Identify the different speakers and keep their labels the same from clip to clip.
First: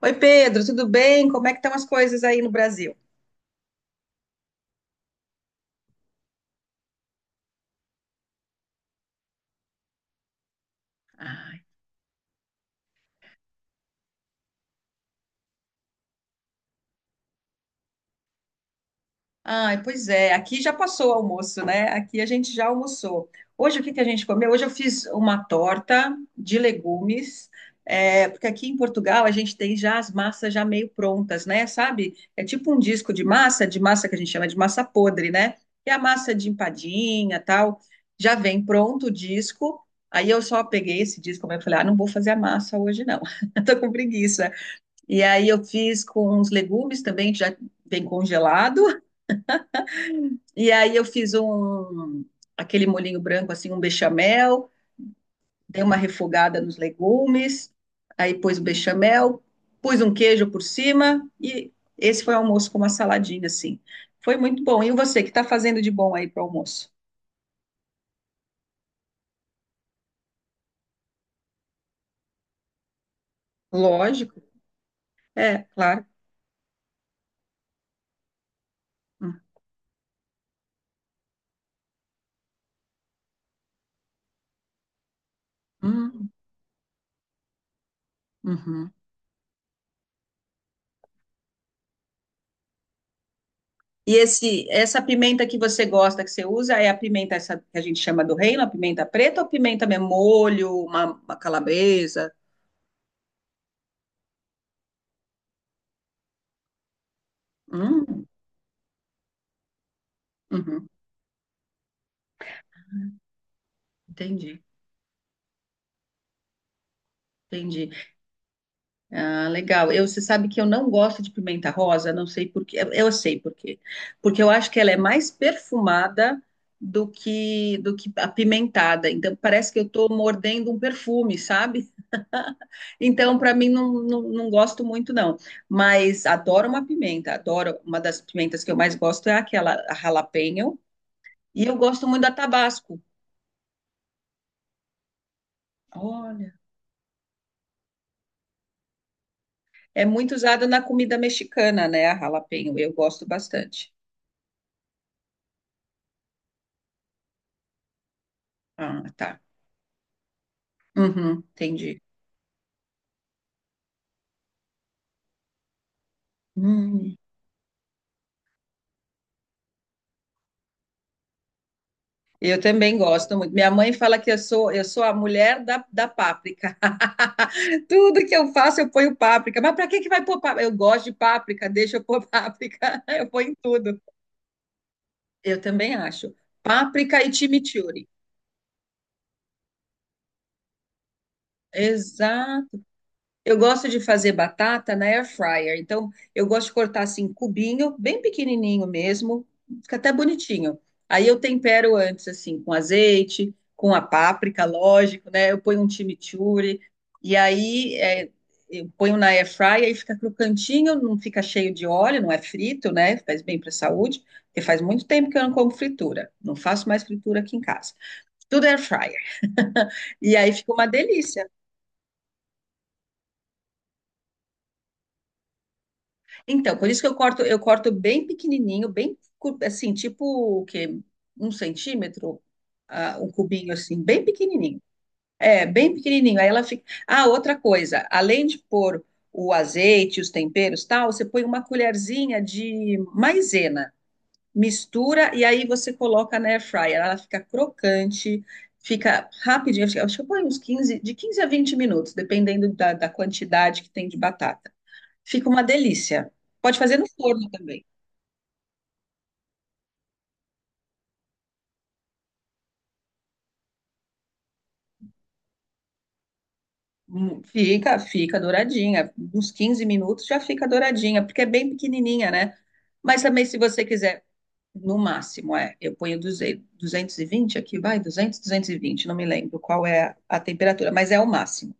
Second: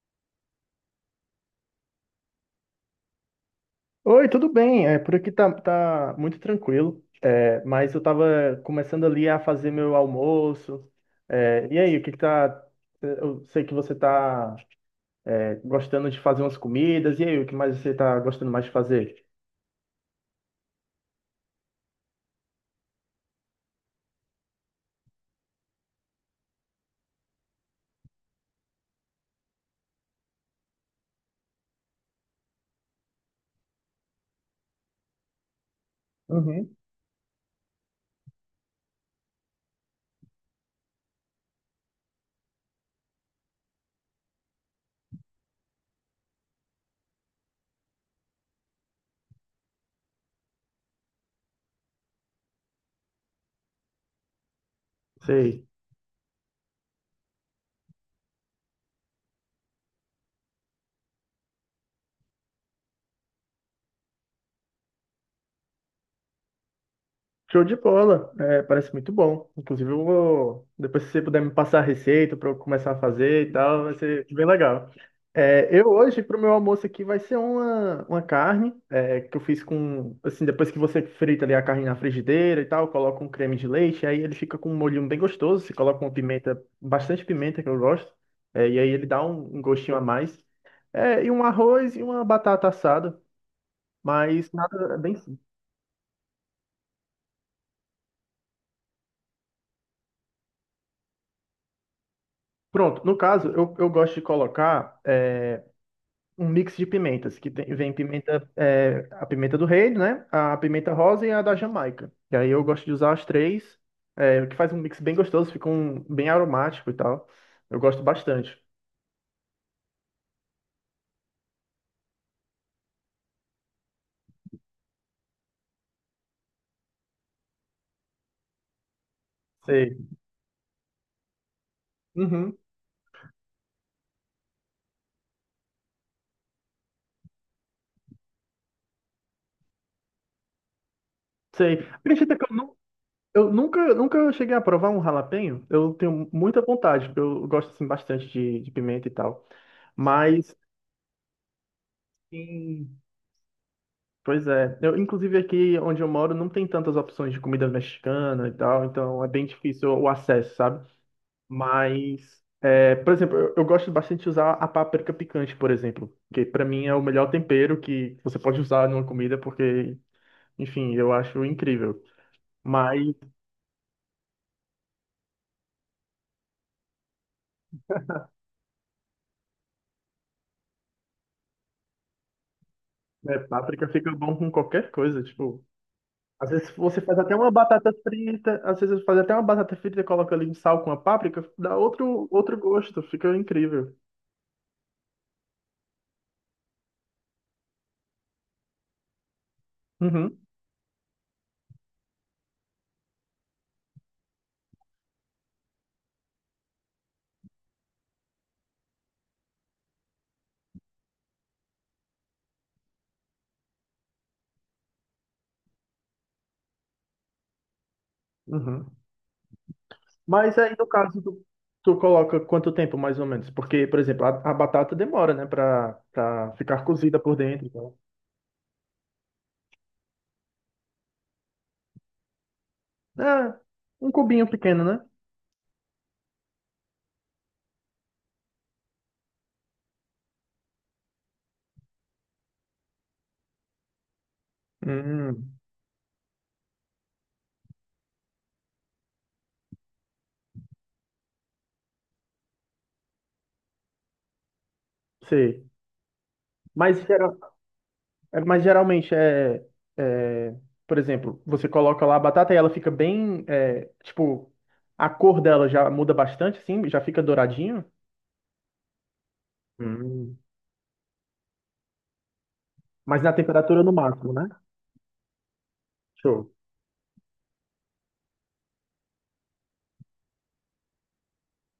Speaker 1: Oi, Pedro, tudo bem? Como é que estão as coisas aí no Brasil?
Speaker 2: Oi, tudo bem? Por aqui tá muito tranquilo, mas eu tava começando ali a fazer meu almoço.
Speaker 1: Ai,
Speaker 2: E aí, o que que tá. Eu sei que você tá gostando de fazer umas comidas, e aí, o que mais você tá gostando mais de fazer?
Speaker 1: ai, pois é, aqui já passou o almoço, né? Aqui a gente já almoçou. Hoje o que que a gente comeu? Hoje eu fiz uma torta de legumes, porque aqui em Portugal a gente tem já as massas já meio prontas, né? Sabe? É tipo um disco de massa que a gente chama de massa podre, né? Que é a massa de
Speaker 2: Uhum.
Speaker 1: empadinha, tal. Já vem pronto o disco. Aí eu só peguei esse disco, e falei, ah, não vou fazer a massa hoje não. Eu tô com preguiça. E aí eu fiz com uns legumes também, que já vem congelado. E aí eu fiz aquele molhinho branco, assim, um bechamel,
Speaker 2: Sei.
Speaker 1: dei uma refogada nos legumes, aí pus o bechamel, pus um queijo por cima e esse foi o almoço com uma saladinha, assim. Foi muito bom. E você, o que está fazendo de bom aí para o almoço?
Speaker 2: Show de bola, parece muito bom. Inclusive, eu vou, depois se você puder me passar a receita para eu começar a fazer e tal, vai ser
Speaker 1: Lógico.
Speaker 2: bem legal.
Speaker 1: É,
Speaker 2: Eu
Speaker 1: claro.
Speaker 2: hoje, para o meu almoço aqui, vai ser uma carne que
Speaker 1: Hum,
Speaker 2: eu fiz com, assim, depois que você frita ali a carne na frigideira e tal, coloca um creme de leite, aí ele fica com um molhinho bem gostoso, você coloca uma
Speaker 1: hum,
Speaker 2: pimenta, bastante pimenta que eu gosto, e aí
Speaker 1: uhum.
Speaker 2: ele dá um gostinho a mais. É, e um arroz e uma batata assada,
Speaker 1: E
Speaker 2: mas nada é
Speaker 1: essa
Speaker 2: bem...
Speaker 1: pimenta que você gosta, que você usa, é a pimenta essa que a gente chama do reino, a pimenta preta ou pimenta mesmo, molho, uma calabresa?
Speaker 2: Pronto, no caso, eu gosto de colocar um mix de pimentas, que vem
Speaker 1: Hum,
Speaker 2: pimenta, a pimenta do reino, né? A
Speaker 1: uhum,
Speaker 2: pimenta rosa e a da Jamaica. E aí eu gosto de usar as três, o que
Speaker 1: entendi,
Speaker 2: faz um mix bem gostoso, fica um, bem aromático e tal. Eu
Speaker 1: entendi.
Speaker 2: gosto bastante.
Speaker 1: Ah, legal. Eu, você sabe que eu não gosto de pimenta rosa, não sei por quê. Eu sei por quê. Porque eu acho que ela é mais perfumada do que apimentada. Então parece que eu
Speaker 2: Sei.
Speaker 1: estou mordendo um perfume, sabe?
Speaker 2: Uhum,
Speaker 1: Então, para mim, não, não, não gosto muito, não. Mas adoro uma pimenta, adoro. Uma das pimentas que eu mais gosto é aquela a jalapeño. E eu
Speaker 2: sei.
Speaker 1: gosto muito da
Speaker 2: Acredita que
Speaker 1: Tabasco.
Speaker 2: eu nunca cheguei a provar um jalapeño? Eu tenho
Speaker 1: Olha,
Speaker 2: muita vontade, porque eu gosto assim, bastante de pimenta e tal.
Speaker 1: é muito
Speaker 2: Mas,
Speaker 1: usada na comida mexicana, né? A jalapeño. Eu
Speaker 2: sim,
Speaker 1: gosto bastante.
Speaker 2: pois é. Eu, inclusive aqui onde eu moro não tem tantas opções de comida mexicana e tal,
Speaker 1: Ah,
Speaker 2: então é
Speaker 1: tá.
Speaker 2: bem difícil o acesso, sabe?
Speaker 1: Uhum, entendi.
Speaker 2: Mas, é, por exemplo, eu gosto bastante de usar a páprica picante, por exemplo, que pra mim é o
Speaker 1: Hum,
Speaker 2: melhor tempero que você pode usar numa comida, porque, enfim, eu acho incrível.
Speaker 1: Eu também
Speaker 2: Mas,
Speaker 1: gosto muito. Minha mãe fala que eu sou a mulher da páprica. Tudo que eu faço, eu ponho páprica. Mas para que que vai pôr páprica? Eu gosto de páprica, deixa eu pôr páprica. Eu
Speaker 2: né,
Speaker 1: ponho em
Speaker 2: páprica
Speaker 1: tudo.
Speaker 2: fica bom com qualquer coisa,
Speaker 1: Eu
Speaker 2: tipo,
Speaker 1: também acho.
Speaker 2: às vezes você faz
Speaker 1: Páprica e
Speaker 2: até uma batata
Speaker 1: chimichurri.
Speaker 2: frita, às vezes você faz até uma batata frita e coloca ali um sal com a páprica, dá outro, outro
Speaker 1: Exato.
Speaker 2: gosto, fica
Speaker 1: Eu gosto
Speaker 2: incrível.
Speaker 1: de fazer batata na air fryer. Então, eu gosto de cortar assim, cubinho, bem pequenininho mesmo. Fica até
Speaker 2: Uhum,
Speaker 1: bonitinho. Aí eu tempero antes, assim, com azeite, com a páprica, lógico, né? Eu ponho um chimichurri. E aí, eu ponho na air fryer e fica crocantinho, não fica cheio de óleo, não é frito, né? Faz bem para a saúde. Porque faz muito tempo que eu não como fritura. Não faço mais fritura aqui em casa. Tudo air
Speaker 2: uhum.
Speaker 1: fryer. E aí
Speaker 2: Mas
Speaker 1: fica
Speaker 2: aí,
Speaker 1: uma
Speaker 2: no caso,
Speaker 1: delícia.
Speaker 2: tu coloca quanto tempo, mais ou menos? Porque, por exemplo, a batata demora, né, pra
Speaker 1: Então,
Speaker 2: ficar
Speaker 1: por isso que
Speaker 2: cozida por
Speaker 1: eu
Speaker 2: dentro.
Speaker 1: corto
Speaker 2: Então.
Speaker 1: bem pequenininho, bem cu- assim, tipo o quê? 1 centímetro, ah, um
Speaker 2: Ah,
Speaker 1: cubinho assim,
Speaker 2: um
Speaker 1: bem
Speaker 2: cubinho
Speaker 1: pequenininho.
Speaker 2: pequeno, né?
Speaker 1: É, bem pequenininho. Aí ela fica. Ah, outra coisa, além de pôr o azeite, os temperos, e tal, você põe uma colherzinha de maisena, mistura e
Speaker 2: Hum,
Speaker 1: aí você coloca na air fryer. Ela fica crocante, fica rapidinho. Acho que eu ponho uns 15, de 15 a 20 minutos, dependendo da quantidade que tem de batata. Fica uma
Speaker 2: sei.
Speaker 1: delícia. Pode fazer
Speaker 2: Mas,
Speaker 1: no
Speaker 2: geral-
Speaker 1: forno também.
Speaker 2: é, mas geralmente é, por exemplo, você coloca lá a batata e ela fica bem, é, tipo, a cor dela já muda bastante, assim, já fica douradinho.
Speaker 1: Fica, fica douradinha. Uns 15 minutos
Speaker 2: Hum.
Speaker 1: já fica douradinha, porque é bem pequenininha, né? Mas
Speaker 2: Mas na
Speaker 1: também, se
Speaker 2: temperatura
Speaker 1: você
Speaker 2: no
Speaker 1: quiser,
Speaker 2: máximo, né?
Speaker 1: no máximo, é. Eu ponho
Speaker 2: Show.
Speaker 1: 220 aqui, vai, 220, não me lembro qual é a temperatura, mas é o máximo.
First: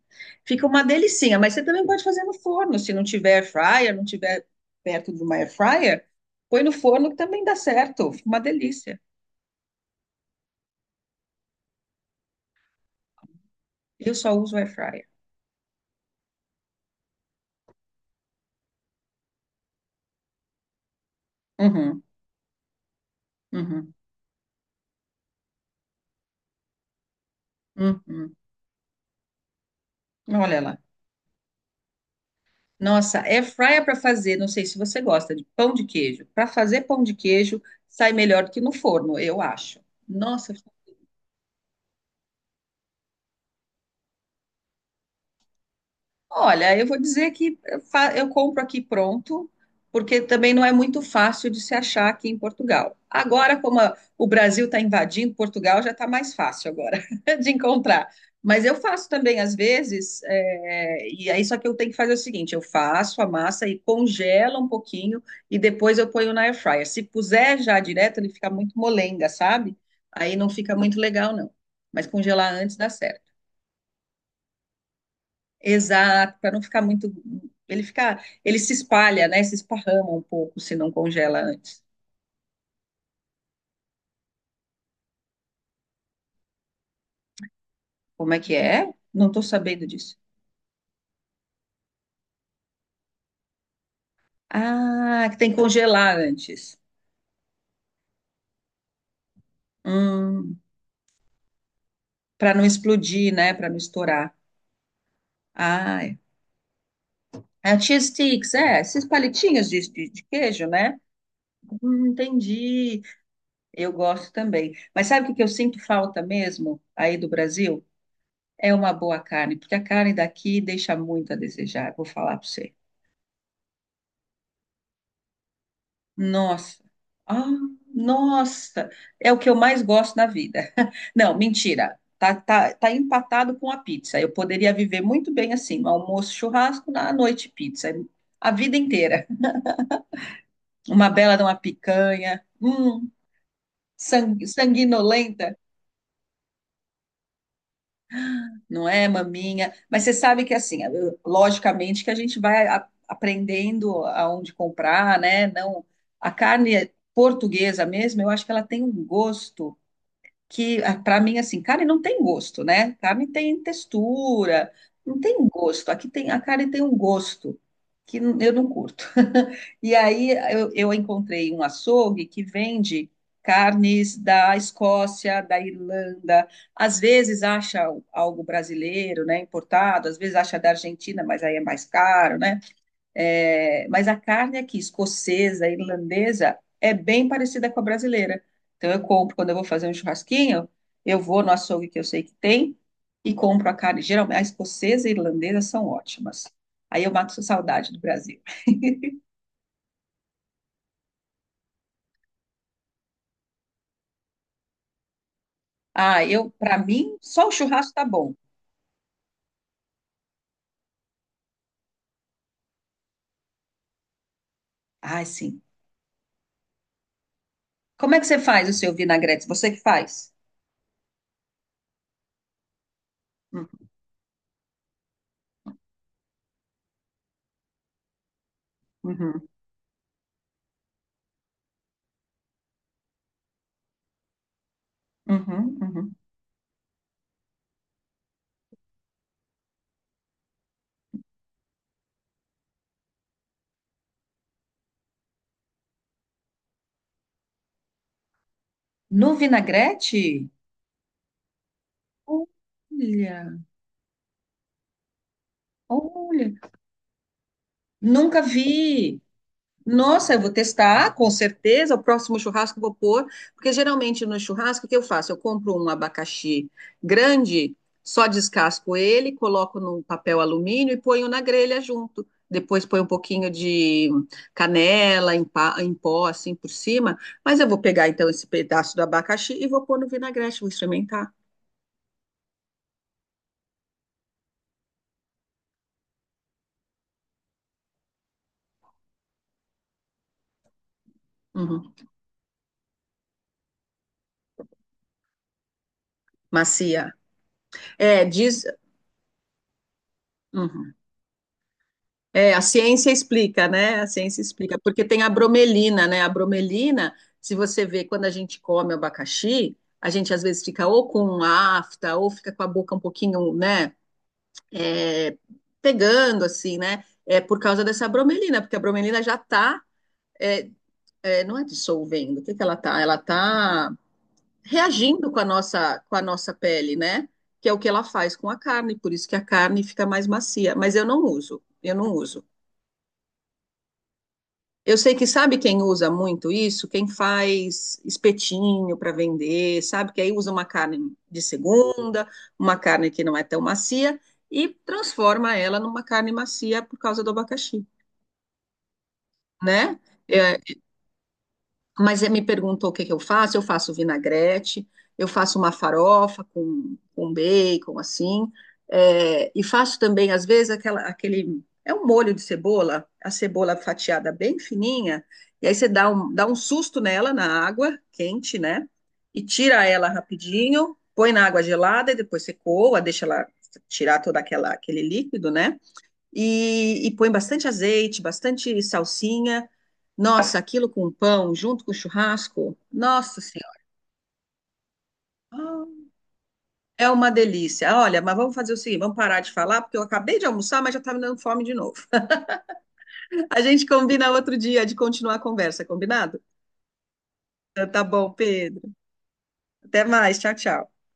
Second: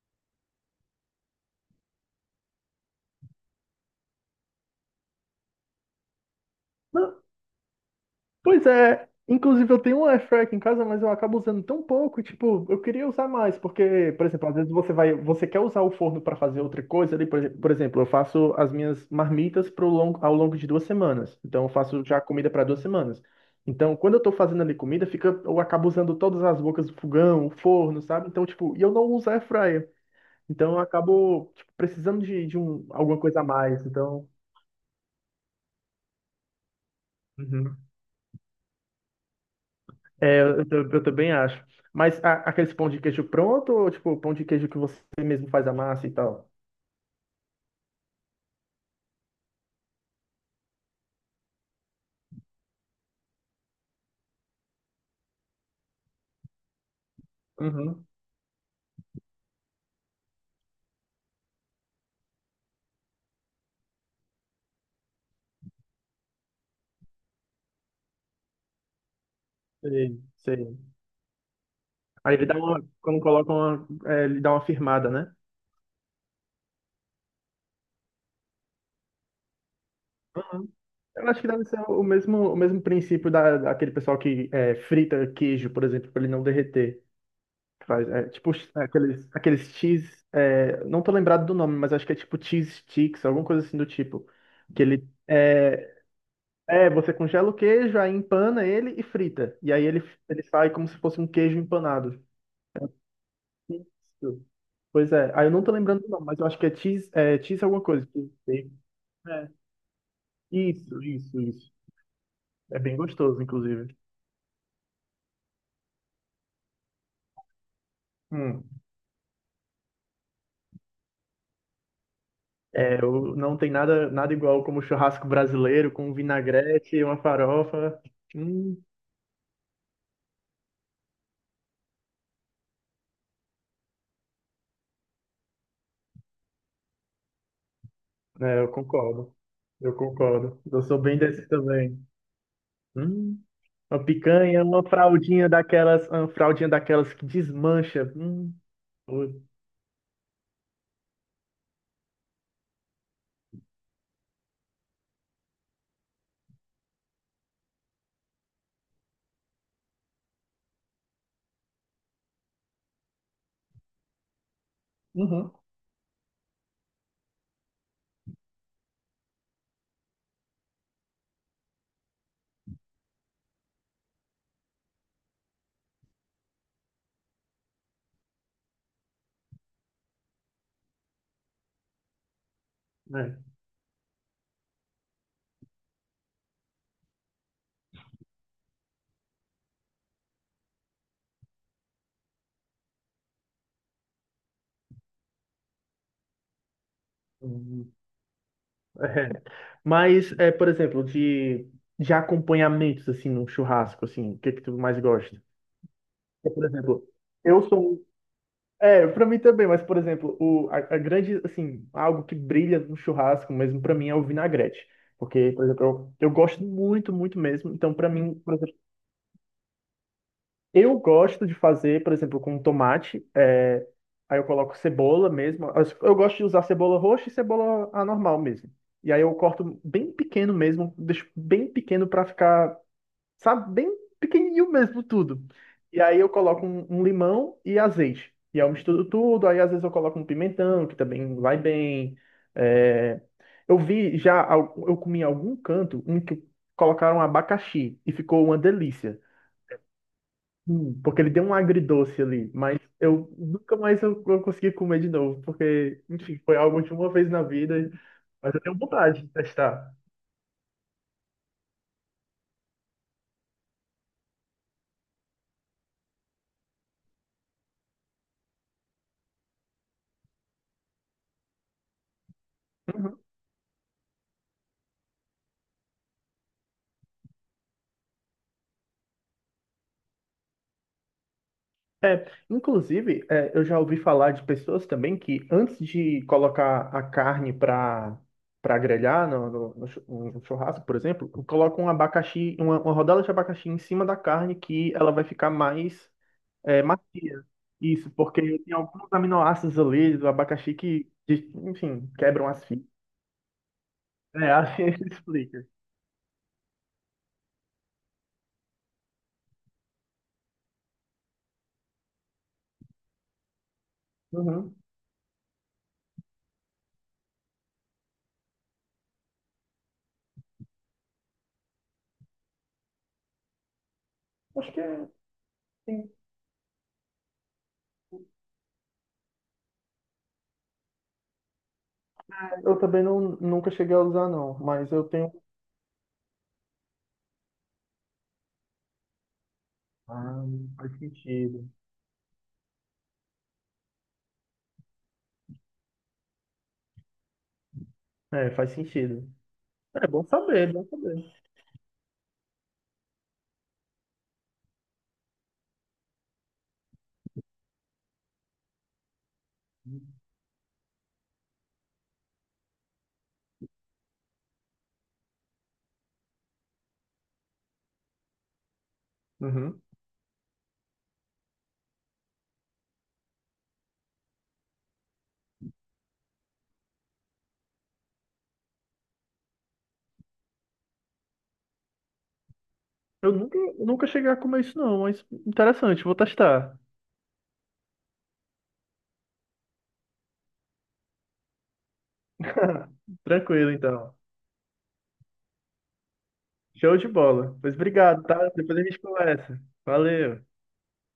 Speaker 1: Fica uma delicinha, mas você também pode fazer no forno, se não tiver air fryer, não tiver perto de uma air fryer, põe no forno que também dá certo. Fica uma
Speaker 2: Pois
Speaker 1: delícia.
Speaker 2: é, inclusive eu tenho um air fryer aqui em casa, mas eu acabo usando tão pouco, tipo, eu queria usar mais, porque,
Speaker 1: Eu
Speaker 2: por
Speaker 1: só
Speaker 2: exemplo, às
Speaker 1: uso air
Speaker 2: vezes você
Speaker 1: fryer.
Speaker 2: vai, você quer usar o forno para fazer outra coisa ali, por exemplo, eu faço as minhas marmitas ao longo de 2 semanas, então eu
Speaker 1: Uhum,
Speaker 2: faço já comida para 2 semanas.
Speaker 1: uhum,
Speaker 2: Então, quando eu tô fazendo ali comida, fica, eu acabo usando todas as bocas do fogão, o forno, sabe?
Speaker 1: uhum.
Speaker 2: Então, tipo, e eu não uso air fryer,
Speaker 1: Olha
Speaker 2: então
Speaker 1: lá.
Speaker 2: eu acabo, tipo, precisando de alguma
Speaker 1: Nossa,
Speaker 2: coisa
Speaker 1: air
Speaker 2: a
Speaker 1: fryer
Speaker 2: mais,
Speaker 1: para
Speaker 2: então...
Speaker 1: fazer, não sei se você gosta de pão de queijo. Para fazer pão de queijo,
Speaker 2: Uhum.
Speaker 1: sai melhor do que no forno, eu acho. Nossa,
Speaker 2: Eu também acho. Mas aqueles pão de queijo pronto ou tipo pão de queijo que você mesmo faz a massa e tal?
Speaker 1: olha, eu vou dizer que eu fa- eu compro aqui pronto, porque também não é muito fácil de se achar aqui em Portugal. Agora, como a- o Brasil está invadindo Portugal, já está mais fácil agora de
Speaker 2: Uhum,
Speaker 1: encontrar. Mas eu faço também às vezes, e aí só que eu tenho que fazer o seguinte: eu faço a massa e congela um pouquinho e depois eu ponho na air fryer. Se puser já direto, ele fica muito molenga, sabe?
Speaker 2: sei,
Speaker 1: Aí não fica
Speaker 2: sei.
Speaker 1: muito legal, não. Mas
Speaker 2: Aí ele
Speaker 1: congelar
Speaker 2: dá
Speaker 1: antes
Speaker 2: uma,
Speaker 1: dá
Speaker 2: quando
Speaker 1: certo.
Speaker 2: coloca uma, é, ele dá uma firmada, né?
Speaker 1: Exato, para não ficar muito. Ele fica, ele se espalha, né? Se esparrama um pouco
Speaker 2: Uhum.
Speaker 1: se não
Speaker 2: Eu
Speaker 1: congela
Speaker 2: acho que deve ser
Speaker 1: antes.
Speaker 2: o mesmo princípio da, daquele pessoal que é, frita queijo, por exemplo, para ele não derreter. Que Faz, é,
Speaker 1: Como é
Speaker 2: tipo
Speaker 1: que
Speaker 2: é,
Speaker 1: é?
Speaker 2: aqueles,
Speaker 1: Não estou
Speaker 2: aqueles
Speaker 1: sabendo
Speaker 2: cheese,
Speaker 1: disso.
Speaker 2: é, não tô lembrado do nome, mas acho que é tipo cheese sticks, alguma coisa assim do tipo. Que ele,
Speaker 1: Ah, que tem que
Speaker 2: é,
Speaker 1: congelar antes.
Speaker 2: É, você congela o queijo, aí empana ele e frita. E aí ele
Speaker 1: Hum,
Speaker 2: sai como se fosse um queijo empanado.
Speaker 1: para não explodir, né? Para não estourar.
Speaker 2: Isso. Pois é. Aí eu não tô
Speaker 1: Ah,
Speaker 2: lembrando do
Speaker 1: é.
Speaker 2: nome, mas eu acho que é cheese
Speaker 1: Ah,
Speaker 2: alguma
Speaker 1: cheese
Speaker 2: coisa. Cheese
Speaker 1: sticks,
Speaker 2: bacon.
Speaker 1: é, esses
Speaker 2: É.
Speaker 1: palitinhos de queijo, né?
Speaker 2: Isso, isso, isso. É bem
Speaker 1: Entendi.
Speaker 2: gostoso,
Speaker 1: Eu
Speaker 2: inclusive.
Speaker 1: gosto também. Mas sabe o que que eu sinto falta mesmo aí do Brasil?
Speaker 2: Hum.
Speaker 1: É uma boa carne, porque a carne daqui deixa muito a desejar, vou falar para você.
Speaker 2: É, eu, não tem nada, nada igual como churrasco brasileiro com
Speaker 1: Nossa.
Speaker 2: vinagrete e uma
Speaker 1: Ah,
Speaker 2: farofa. Hum.
Speaker 1: nossa. É o que eu mais gosto na vida. Não, mentira. Tá, tá, tá empatado com a pizza. Eu poderia viver muito bem assim, no almoço, churrasco, na noite, pizza. A
Speaker 2: É, eu
Speaker 1: vida inteira.
Speaker 2: concordo. Eu concordo. Eu sou
Speaker 1: Uma
Speaker 2: bem
Speaker 1: bela de
Speaker 2: desse
Speaker 1: uma
Speaker 2: também.
Speaker 1: picanha.
Speaker 2: Hum. Uma
Speaker 1: Sang-
Speaker 2: picanha,
Speaker 1: sanguinolenta,
Speaker 2: uma fraldinha daquelas que desmancha.
Speaker 1: não é,
Speaker 2: Pô,
Speaker 1: maminha? Mas você sabe que assim, eu- logicamente que a gente vai a- aprendendo aonde comprar, né? Não, a carne portuguesa mesmo, eu acho que ela tem um gosto. Que para mim assim, carne não tem gosto, né? Carne tem textura, não tem
Speaker 2: Uhum.
Speaker 1: gosto. Aqui tem a carne tem um gosto que n- eu não curto. E aí eu encontrei um açougue que vende carnes da Escócia, da Irlanda, às vezes acha algo brasileiro, né, importado, às vezes acha da Argentina, mas aí é mais caro, né?
Speaker 2: né?
Speaker 1: É, mas a carne aqui, escocesa, irlandesa, é bem parecida com a brasileira. Então, eu compro, quando eu vou fazer um churrasquinho, eu vou no açougue que eu sei que tem e compro a carne. Geralmente, a escocesa e a irlandesa são ótimas. Aí eu mato saudade
Speaker 2: Hum,
Speaker 1: do Brasil.
Speaker 2: é. Mas, é, por exemplo, de acompanhamentos, assim, num churrasco, assim, o que que tu mais gosta?
Speaker 1: Ah, eu,
Speaker 2: Porque, por
Speaker 1: para
Speaker 2: exemplo,
Speaker 1: mim, só o
Speaker 2: eu
Speaker 1: churrasco
Speaker 2: sou...
Speaker 1: tá
Speaker 2: um-
Speaker 1: bom.
Speaker 2: é, pra mim também, mas, por exemplo, a grande, assim, algo que brilha no churrasco mesmo, pra mim, é o vinagrete.
Speaker 1: Ah,
Speaker 2: Porque,
Speaker 1: sim.
Speaker 2: por exemplo, eu gosto muito, muito mesmo. Então, pra
Speaker 1: Como é que
Speaker 2: mim,
Speaker 1: você
Speaker 2: por
Speaker 1: faz o
Speaker 2: exemplo,
Speaker 1: seu vinagrete? Você que faz?
Speaker 2: eu gosto de fazer, por exemplo, com tomate.
Speaker 1: Uhum,
Speaker 2: Aí eu coloco cebola mesmo. Eu gosto de usar cebola roxa e cebola a normal mesmo. E aí eu
Speaker 1: uhum,
Speaker 2: corto bem pequeno mesmo, deixo bem pequeno pra ficar, sabe, bem pequenininho mesmo tudo.
Speaker 1: uhum,
Speaker 2: E
Speaker 1: uhum.
Speaker 2: aí eu coloco um limão e azeite. E aí eu misturo tudo. Aí às vezes eu coloco um pimentão, que também vai bem. é, Eu vi já, eu comi em algum canto um que colocaram abacaxi e ficou uma delícia.
Speaker 1: No vinagrete?
Speaker 2: Porque ele deu um agridoce ali, mas eu
Speaker 1: Olha,
Speaker 2: nunca mais eu consegui comer de novo, porque, enfim, foi
Speaker 1: olha.
Speaker 2: algo de uma vez na vida,
Speaker 1: Nunca
Speaker 2: mas eu tenho
Speaker 1: vi.
Speaker 2: vontade de testar.
Speaker 1: Nossa, eu vou testar, com certeza. O próximo churrasco eu vou pôr, porque geralmente no churrasco o que eu faço? Eu compro um abacaxi grande, só descasco ele, coloco num papel alumínio e ponho na grelha junto. Depois ponho um
Speaker 2: Uhum.
Speaker 1: pouquinho de canela em, pa- em pó, assim por cima. Mas eu vou pegar então esse pedaço do abacaxi e vou pôr no vinagrete, vou experimentar.
Speaker 2: É, inclusive, é, eu já ouvi falar de pessoas também que antes de colocar a carne para para grelhar no, no churrasco, por exemplo, colocam um
Speaker 1: Uhum.
Speaker 2: abacaxi, uma rodela de abacaxi em cima da carne que ela vai ficar mais É,
Speaker 1: Macia.
Speaker 2: macia. Isso,
Speaker 1: É,
Speaker 2: porque
Speaker 1: diz.
Speaker 2: tem alguns aminoácidos ali do abacaxi
Speaker 1: Uhum.
Speaker 2: que, de- enfim, quebram
Speaker 1: É, a
Speaker 2: as fibras.
Speaker 1: ciência explica, né? A ciência
Speaker 2: É,
Speaker 1: explica,
Speaker 2: assim
Speaker 1: porque
Speaker 2: ele
Speaker 1: tem a
Speaker 2: explica.
Speaker 1: bromelina, né? A bromelina, se você vê quando a gente come abacaxi, a gente às vezes fica ou com afta, ou fica com a boca um pouquinho, né?
Speaker 2: Uhum.
Speaker 1: é, Pegando, assim, né? É por causa dessa bromelina, porque a bromelina já tá, é, não é dissolvendo, o que que ela tá? Ela tá
Speaker 2: Acho que é,
Speaker 1: reagindo
Speaker 2: sim.
Speaker 1: com a nossa pele, né? Que é o que ela faz com a carne, por isso que a carne fica mais macia, mas eu não uso, eu não uso.
Speaker 2: Eu também não, nunca cheguei a usar, não, mas
Speaker 1: Eu
Speaker 2: eu
Speaker 1: sei que
Speaker 2: tenho.
Speaker 1: sabe quem usa muito isso? Quem faz espetinho para vender, sabe? Que aí
Speaker 2: Ah,
Speaker 1: usa uma
Speaker 2: faz
Speaker 1: carne de
Speaker 2: sentido.
Speaker 1: segunda, uma carne que não é tão macia e transforma ela numa carne macia por causa do abacaxi,
Speaker 2: É, faz sentido.
Speaker 1: né?
Speaker 2: É bom
Speaker 1: É,
Speaker 2: saber, bom saber.
Speaker 1: mas ele me perguntou o que que eu faço. Eu faço vinagrete, eu faço uma farofa com bacon, assim. É, e faço também, às vezes, aquela, aquele. É um molho de cebola, a cebola fatiada bem fininha. E aí você dá um susto nela na água quente, né? E
Speaker 2: Uhum.
Speaker 1: tira ela rapidinho, põe na água gelada e depois você coa, deixa ela tirar todo aquela, aquele líquido, né? E, e põe bastante azeite, bastante salsinha. Nossa, aquilo com pão, junto com churrasco, nossa senhora,
Speaker 2: Eu nunca cheguei a comer isso, não, mas
Speaker 1: ah,
Speaker 2: interessante, vou testar.
Speaker 1: é uma delícia. Olha, mas vamos fazer o seguinte, vamos parar de falar, porque eu acabei de almoçar, mas já tá me dando fome de novo. A
Speaker 2: Tranquilo,
Speaker 1: gente
Speaker 2: então.
Speaker 1: combina outro dia de continuar a conversa, combinado?
Speaker 2: Show de bola. Pois
Speaker 1: Então, tá
Speaker 2: obrigado,
Speaker 1: bom,
Speaker 2: tá? Depois a
Speaker 1: Pedro.
Speaker 2: gente conversa.
Speaker 1: Até mais,
Speaker 2: Valeu.
Speaker 1: tchau, tchau.